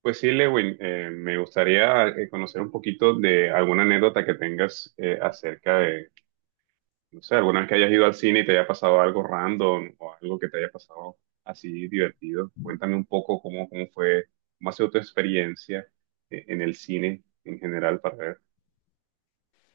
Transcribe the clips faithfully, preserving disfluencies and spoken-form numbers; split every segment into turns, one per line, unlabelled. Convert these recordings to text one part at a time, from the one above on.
Pues sí, Lewin, eh, me gustaría eh, conocer un poquito de alguna anécdota que tengas eh, acerca de, no sé, alguna vez que hayas ido al cine y te haya pasado algo random o algo que te haya pasado así divertido. Cuéntame un poco cómo, cómo fue, cómo ha sido tu experiencia eh, en el cine en general para ver.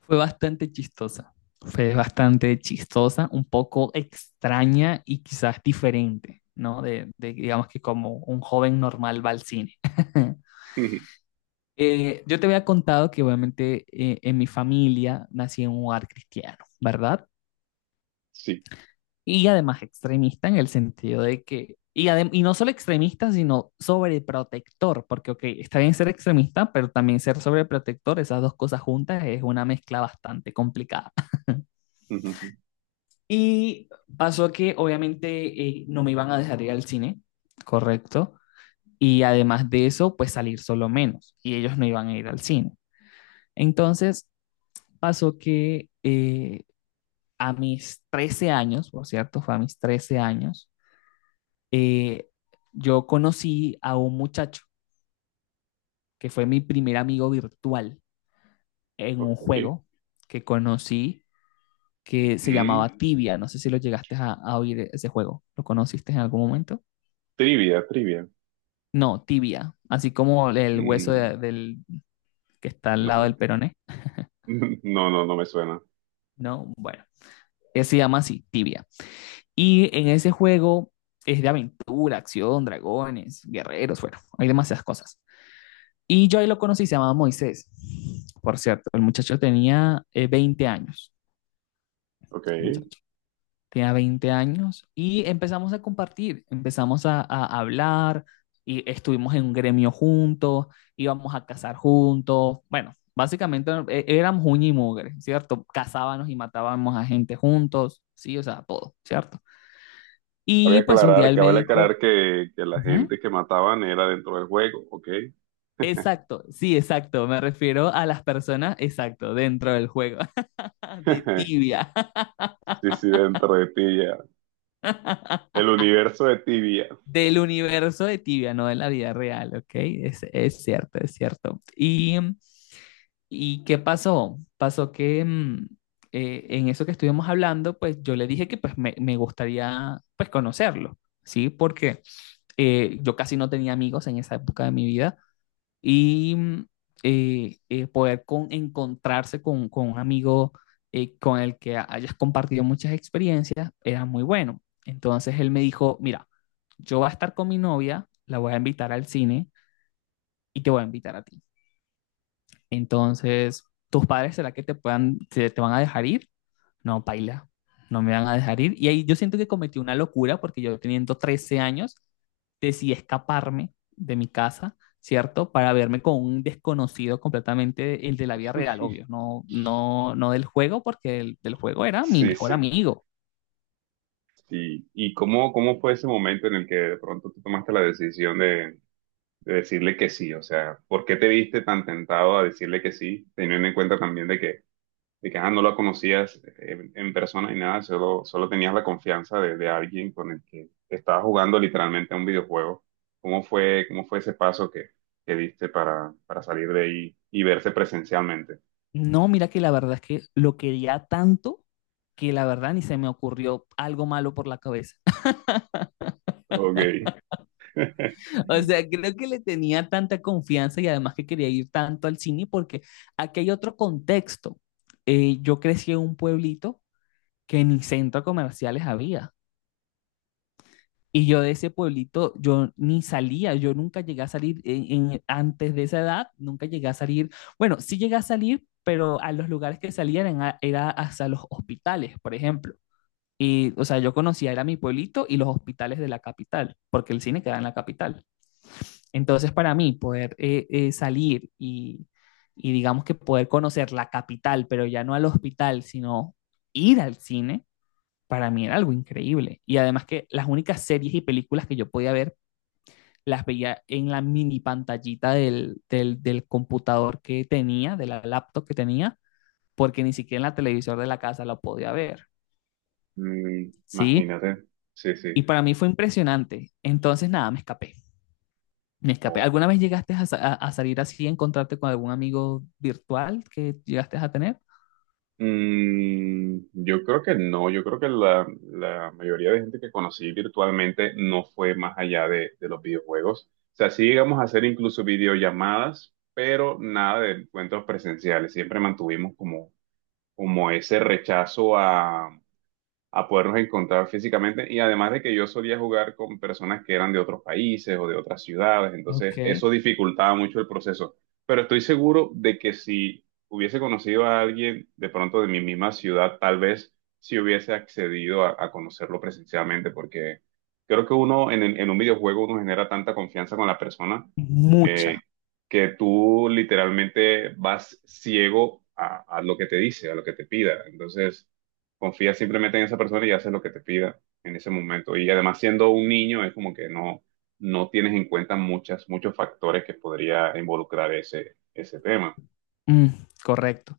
Fue bastante chistosa. Fue bastante chistosa, un poco extraña y quizás diferente, ¿no? De, de, digamos que como un joven normal va al cine. Eh, yo te había contado que obviamente eh, en mi familia nací en un hogar cristiano, ¿verdad?
Sí.
Y además extremista en el sentido de que, y, adem- y no solo extremista, sino sobreprotector, porque, ok, está bien ser extremista, pero también ser sobreprotector, esas dos cosas juntas es una mezcla bastante complicada.
Ujú.
Y pasó que obviamente eh, no me iban a dejar ir al cine, correcto, y además de eso, pues salir solo menos, y ellos no iban a ir al cine. Entonces pasó que eh, a mis trece años, por cierto, fue a mis trece años, eh, yo conocí a un muchacho que fue mi primer amigo virtual en un
Ok.
juego que conocí que se
Mm,
llamaba Tibia. No sé si lo llegaste a, a oír ese juego. ¿Lo conociste en algún momento?
trivia, trivia.
No, Tibia. Así como el hueso
Mm,
de- del, que está al lado
no,
del peroné.
no, no, no me suena.
No, bueno. eh, Se llama así, Tibia. Y en ese juego es de aventura, acción, dragones, guerreros, bueno, hay demasiadas cosas. Y yo ahí lo conocí, se llamaba Moisés. Por cierto, el muchacho tenía eh, veinte años.
Ok.
El muchacho tenía veinte años y empezamos a compartir, empezamos a, a hablar y estuvimos en un gremio juntos, íbamos a cazar juntos. Bueno, básicamente eh, éramos uña y mugre, ¿cierto? Cazábamos y matábamos a gente juntos, sí, o sea, todo, ¿cierto?
Cabe
Y pues un
aclarar,
día él me
cabe
dijo,
aclarar que, que la gente
"Ujú,
que mataban era dentro del juego, ¿ok?
exacto, sí, exacto, me refiero a las personas, exacto, dentro del juego. de tibia,
Sí, sí, dentro de Tibia. El universo de Tibia.
del universo de tibia, no de la vida real, ¿ok? Es, es cierto, es cierto. Y, ¿y qué pasó? Pasó que mm, eh, en eso que estuvimos hablando, pues yo le dije que pues me, me gustaría pues conocerlo, ¿sí? Porque eh, yo casi no tenía amigos en esa época de mi vida y mm, eh, eh, poder con- encontrarse con, con un amigo eh, con el que hayas compartido muchas experiencias era muy bueno. Entonces él me dijo, mira, yo voy a estar con mi novia, la voy a invitar al cine y te voy a invitar a ti. Entonces, ¿tus padres será que te puedan, te, te van a dejar ir? No, paila, no me van a dejar ir. Y ahí yo siento que cometí una locura porque yo teniendo trece años decidí escaparme de mi casa, ¿cierto? Para verme con un desconocido completamente, el de la vida real, obvio, no, no, no del juego, porque el del juego era mi
Sí,
mejor
sí.
amigo.
Sí. ¿Y cómo, cómo fue ese momento en el que de pronto tú tomaste la decisión de, de decirle que sí? O sea, ¿por qué te viste tan tentado a decirle que sí, teniendo en cuenta también de que de que ah, no lo conocías eh, en, en persona ni nada, solo, solo tenías la confianza de, de alguien con el que estabas jugando literalmente a un videojuego. ¿Cómo fue, cómo fue ese paso que, que diste para, para salir de ahí y verse presencialmente?
No, mira que la verdad es que lo quería tanto que la verdad ni se me ocurrió algo malo por la cabeza.
Ok.
O sea, creo que le tenía tanta confianza y además que quería ir tanto al cine porque aquí hay otro contexto. Eh, yo crecí en un pueblito que ni centros comerciales había. Y yo de ese pueblito, yo ni salía, yo nunca llegué a salir en- en- antes de esa edad, nunca llegué a salir. Bueno, sí llegué a salir, pero a los lugares que salían eran a- era hasta los hospitales, por ejemplo. Y, o sea, yo conocía, era mi pueblito y los hospitales de la capital, porque el cine queda en la capital. Entonces, para mí, poder eh, eh, salir y, y, digamos que poder conocer la capital, pero ya no al hospital, sino ir al cine, para mí era algo increíble. Y además que las únicas series y películas que yo podía ver, las veía en la mini pantallita del, del, del computador que tenía, de la laptop que tenía, porque ni siquiera en la televisor de la casa lo podía ver,
Mm,
¿sí?
imagínate, sí,
Y
sí.
para mí fue impresionante. Entonces, nada, me escapé. Me escapé. ¿Alguna
O-
vez llegaste a, sa- a- a salir así, a encontrarte con algún amigo virtual que llegaste a tener?
Mm, yo creo que no, yo creo que la, la mayoría de gente que conocí virtualmente no fue más allá de, de los videojuegos. O sea, sí llegamos a hacer incluso videollamadas, pero nada de encuentros presenciales. Siempre mantuvimos como, como ese rechazo a podernos encontrar físicamente. Y además de que yo solía jugar con personas que eran de otros países o de otras ciudades, entonces
Ok.
eso dificultaba mucho el proceso. Pero estoy seguro de que si hubiese conocido a alguien de pronto de mi misma ciudad, tal vez si hubiese accedido a, a conocerlo presencialmente, porque creo que uno en, en un videojuego uno genera tanta confianza con la persona.
Mucha.
eh, que tú literalmente vas ciego a, a lo que te dice, a lo que te pida. Entonces, confía simplemente en esa persona y haces lo que te pida en ese momento. Y además, siendo un niño, es como que no, no tienes en cuenta muchas, muchos factores que podría involucrar ese, ese tema.
Mm, correcto.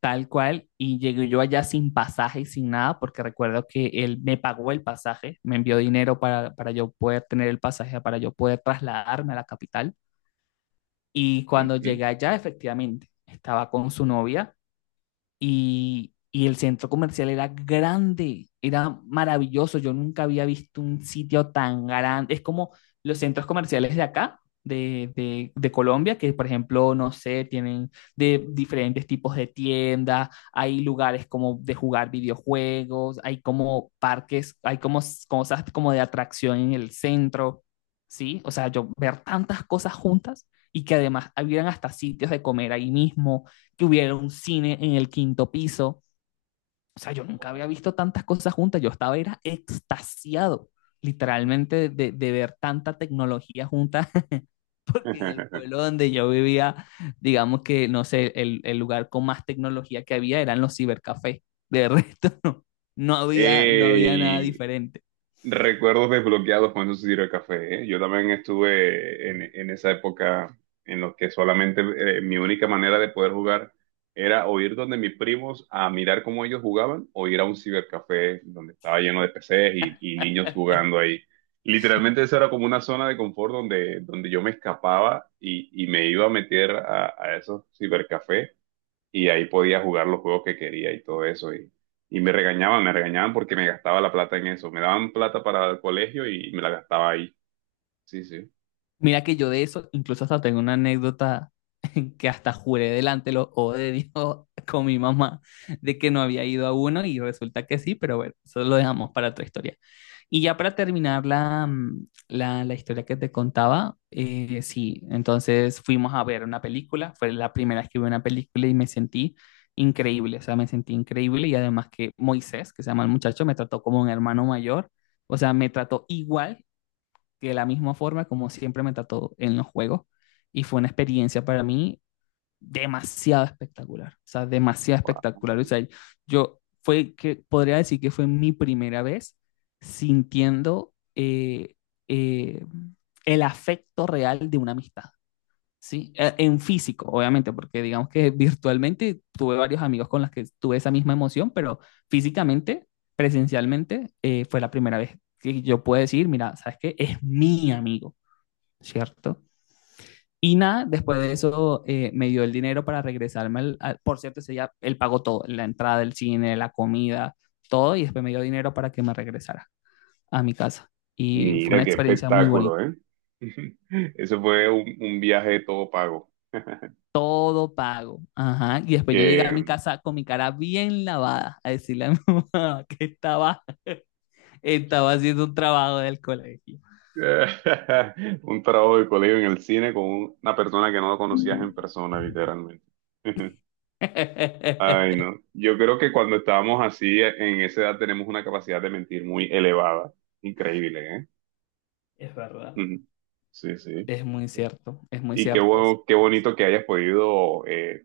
Tal cual. Y llegué yo allá sin pasaje y sin nada, porque recuerdo que él me pagó el pasaje, me envió dinero para, para yo poder tener el pasaje, para yo poder trasladarme a la capital. Y cuando
Ujú.
llegué allá, efectivamente, estaba con su novia y, y el centro comercial era grande, era maravilloso. Yo nunca había visto un sitio tan grande. Es como los centros comerciales de acá, de, de, de Colombia, que por ejemplo, no sé, tienen de diferentes tipos de tiendas, hay lugares como de jugar videojuegos, hay como parques, hay como s- cosas como de atracción en el centro, ¿sí? O sea, yo ver tantas cosas juntas y que además habían hasta sitios de comer ahí mismo, que hubiera un cine en el quinto piso. O sea, yo nunca había visto tantas cosas juntas. Yo estaba era extasiado, literalmente, de, de ver tanta tecnología junta, porque en el pueblo donde yo vivía, digamos que, no sé, el, el lugar con más tecnología que había eran los cibercafés. De resto, no, no había, no había nada
¡Ey!
diferente.
Recuerdos desbloqueados con esos tiro de café, ¿eh? Yo también estuve en, en esa época en los que solamente eh, mi única manera de poder jugar era o ir donde mis primos a mirar cómo ellos jugaban o ir a un cibercafé donde estaba lleno de P Cs y, y niños jugando ahí. Literalmente esa era como una zona de confort donde, donde yo me escapaba y, y me iba a meter a, a esos cibercafés y ahí podía jugar los juegos que quería y todo eso. Y, y me regañaban, me regañaban porque me gastaba la plata en eso. Me daban plata para el colegio y me la gastaba ahí. Sí, sí.
Mira que yo de eso, incluso hasta tengo una anécdota que hasta juré delante de los ojos de Dios con mi mamá de que no había ido a uno y resulta que sí, pero bueno, eso lo dejamos para otra historia. Y ya para terminar la, mm, la, la historia que te contaba, eh, sí, entonces fuimos a ver una película, fue la primera vez que vi una película y me sentí increíble, o sea, me sentí increíble y además que Moisés, que se llama el muchacho, me trató como un hermano mayor, o sea, me trató igual que de la misma forma como siempre me trató en los juegos y fue una experiencia para mí demasiado espectacular, o sea, demasiado
Guau.
espectacular. O sea, yo fue que podría decir que fue mi primera vez sintiendo eh, eh, el afecto real de una amistad, ¿sí? Eh, En físico, obviamente, porque digamos que virtualmente tuve varios amigos con los que tuve esa misma emoción, pero físicamente, presencialmente, eh, fue la primera vez que yo puedo decir, mira, ¿sabes qué? Es mi amigo, ¿cierto? Y nada, después de eso eh, me dio el dinero para regresarme. Al, al- por cierto, ese día él pagó todo, la entrada del cine, la comida, todo, y después me dio dinero para que me regresara a mi casa. Y fue una
Mira qué
experiencia muy bonita.
espectáculo, ¿eh? Eso fue un, un viaje todo pago.
Todo pago. Ajá. Y después yo llegué
Que
a mi casa con mi cara bien lavada a decirle a mi mamá que estaba, estaba haciendo un trabajo del colegio.
un trabajo de colegio en el cine con un- una persona que no lo conocías en persona, literalmente. Ay, no. Yo creo que cuando estábamos así, en esa edad tenemos una capacidad de mentir muy elevada. Increíble, ¿eh?
Es verdad.
Ujú. Sí, sí.
Es muy cierto, es muy
Y qué
cierto. Eso.
bueno, qué bonito que hayas podido eh,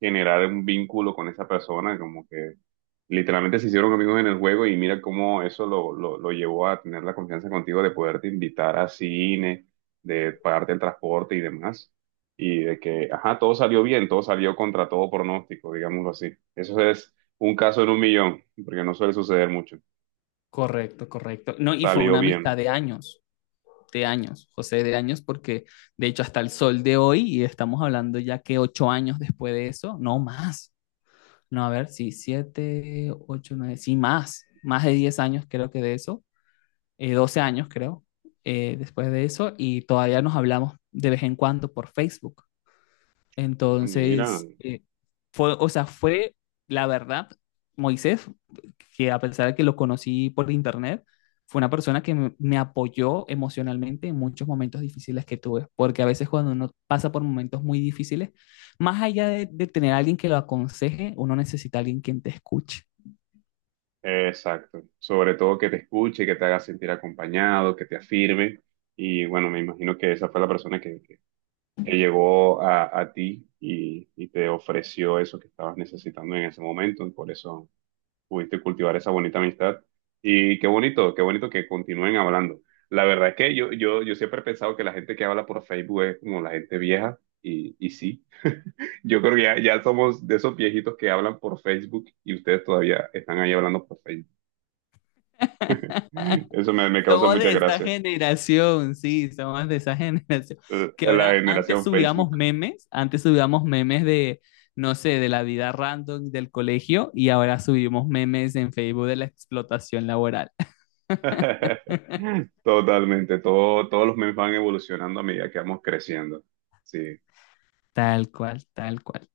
generar un vínculo con esa persona, como que literalmente se hicieron amigos en el juego y mira cómo eso lo, lo, lo llevó a tener la confianza contigo de poderte invitar a cine, de pagarte el transporte y demás. Y de que, ajá, todo salió bien, todo salió contra todo pronóstico, digámoslo así. Eso es un caso en un millón, porque no suele suceder mucho.
Correcto, correcto. No, y fue
Salió
una amistad
bien.
de años. De años, José, de años, porque de hecho hasta el sol de hoy, y estamos hablando ya que ocho años después de eso, no más, no, a ver, sí, siete, ocho, nueve, sí, más, más de diez años creo que de eso, eh, doce años creo, eh, después de eso, y todavía nos hablamos de vez en cuando por Facebook.
Ah, mira.
Entonces, eh, fue, o sea, fue la verdad, Moisés, que a pesar de que lo conocí por internet, fue una persona que me, me apoyó emocionalmente en muchos momentos difíciles que tuve, porque a veces cuando uno pasa por momentos muy difíciles, más allá de, de tener a alguien que lo aconseje, uno necesita a alguien quien te escuche.
Exacto. Sobre todo que te escuche, que te haga sentir acompañado, que te afirme. Y bueno, me imagino que esa fue la persona que, que, que llegó a, a ti y, y te ofreció eso que estabas necesitando en ese momento. Y por eso pudiste cultivar esa bonita amistad. Y qué bonito, qué bonito que continúen hablando. La verdad es que yo, yo, yo siempre he pensado que la gente que habla por Facebook es como la gente vieja. Y, y sí, yo creo que ya, ya somos de esos viejitos que hablan por Facebook y ustedes todavía están ahí hablando por Facebook. Eso me, me causa
Somos
mucha
de esa
gracia.
generación, sí, somos de esa generación.
Eh,
Que
La
ahora, antes
generación
subíamos
Facebook.
memes, antes subíamos memes de, no sé, de la vida random del colegio y ahora subimos memes en Facebook de la explotación laboral.
Totalmente. Todo, todos los memes van evolucionando a medida que vamos creciendo. Sí.
Tal cual, tal cual.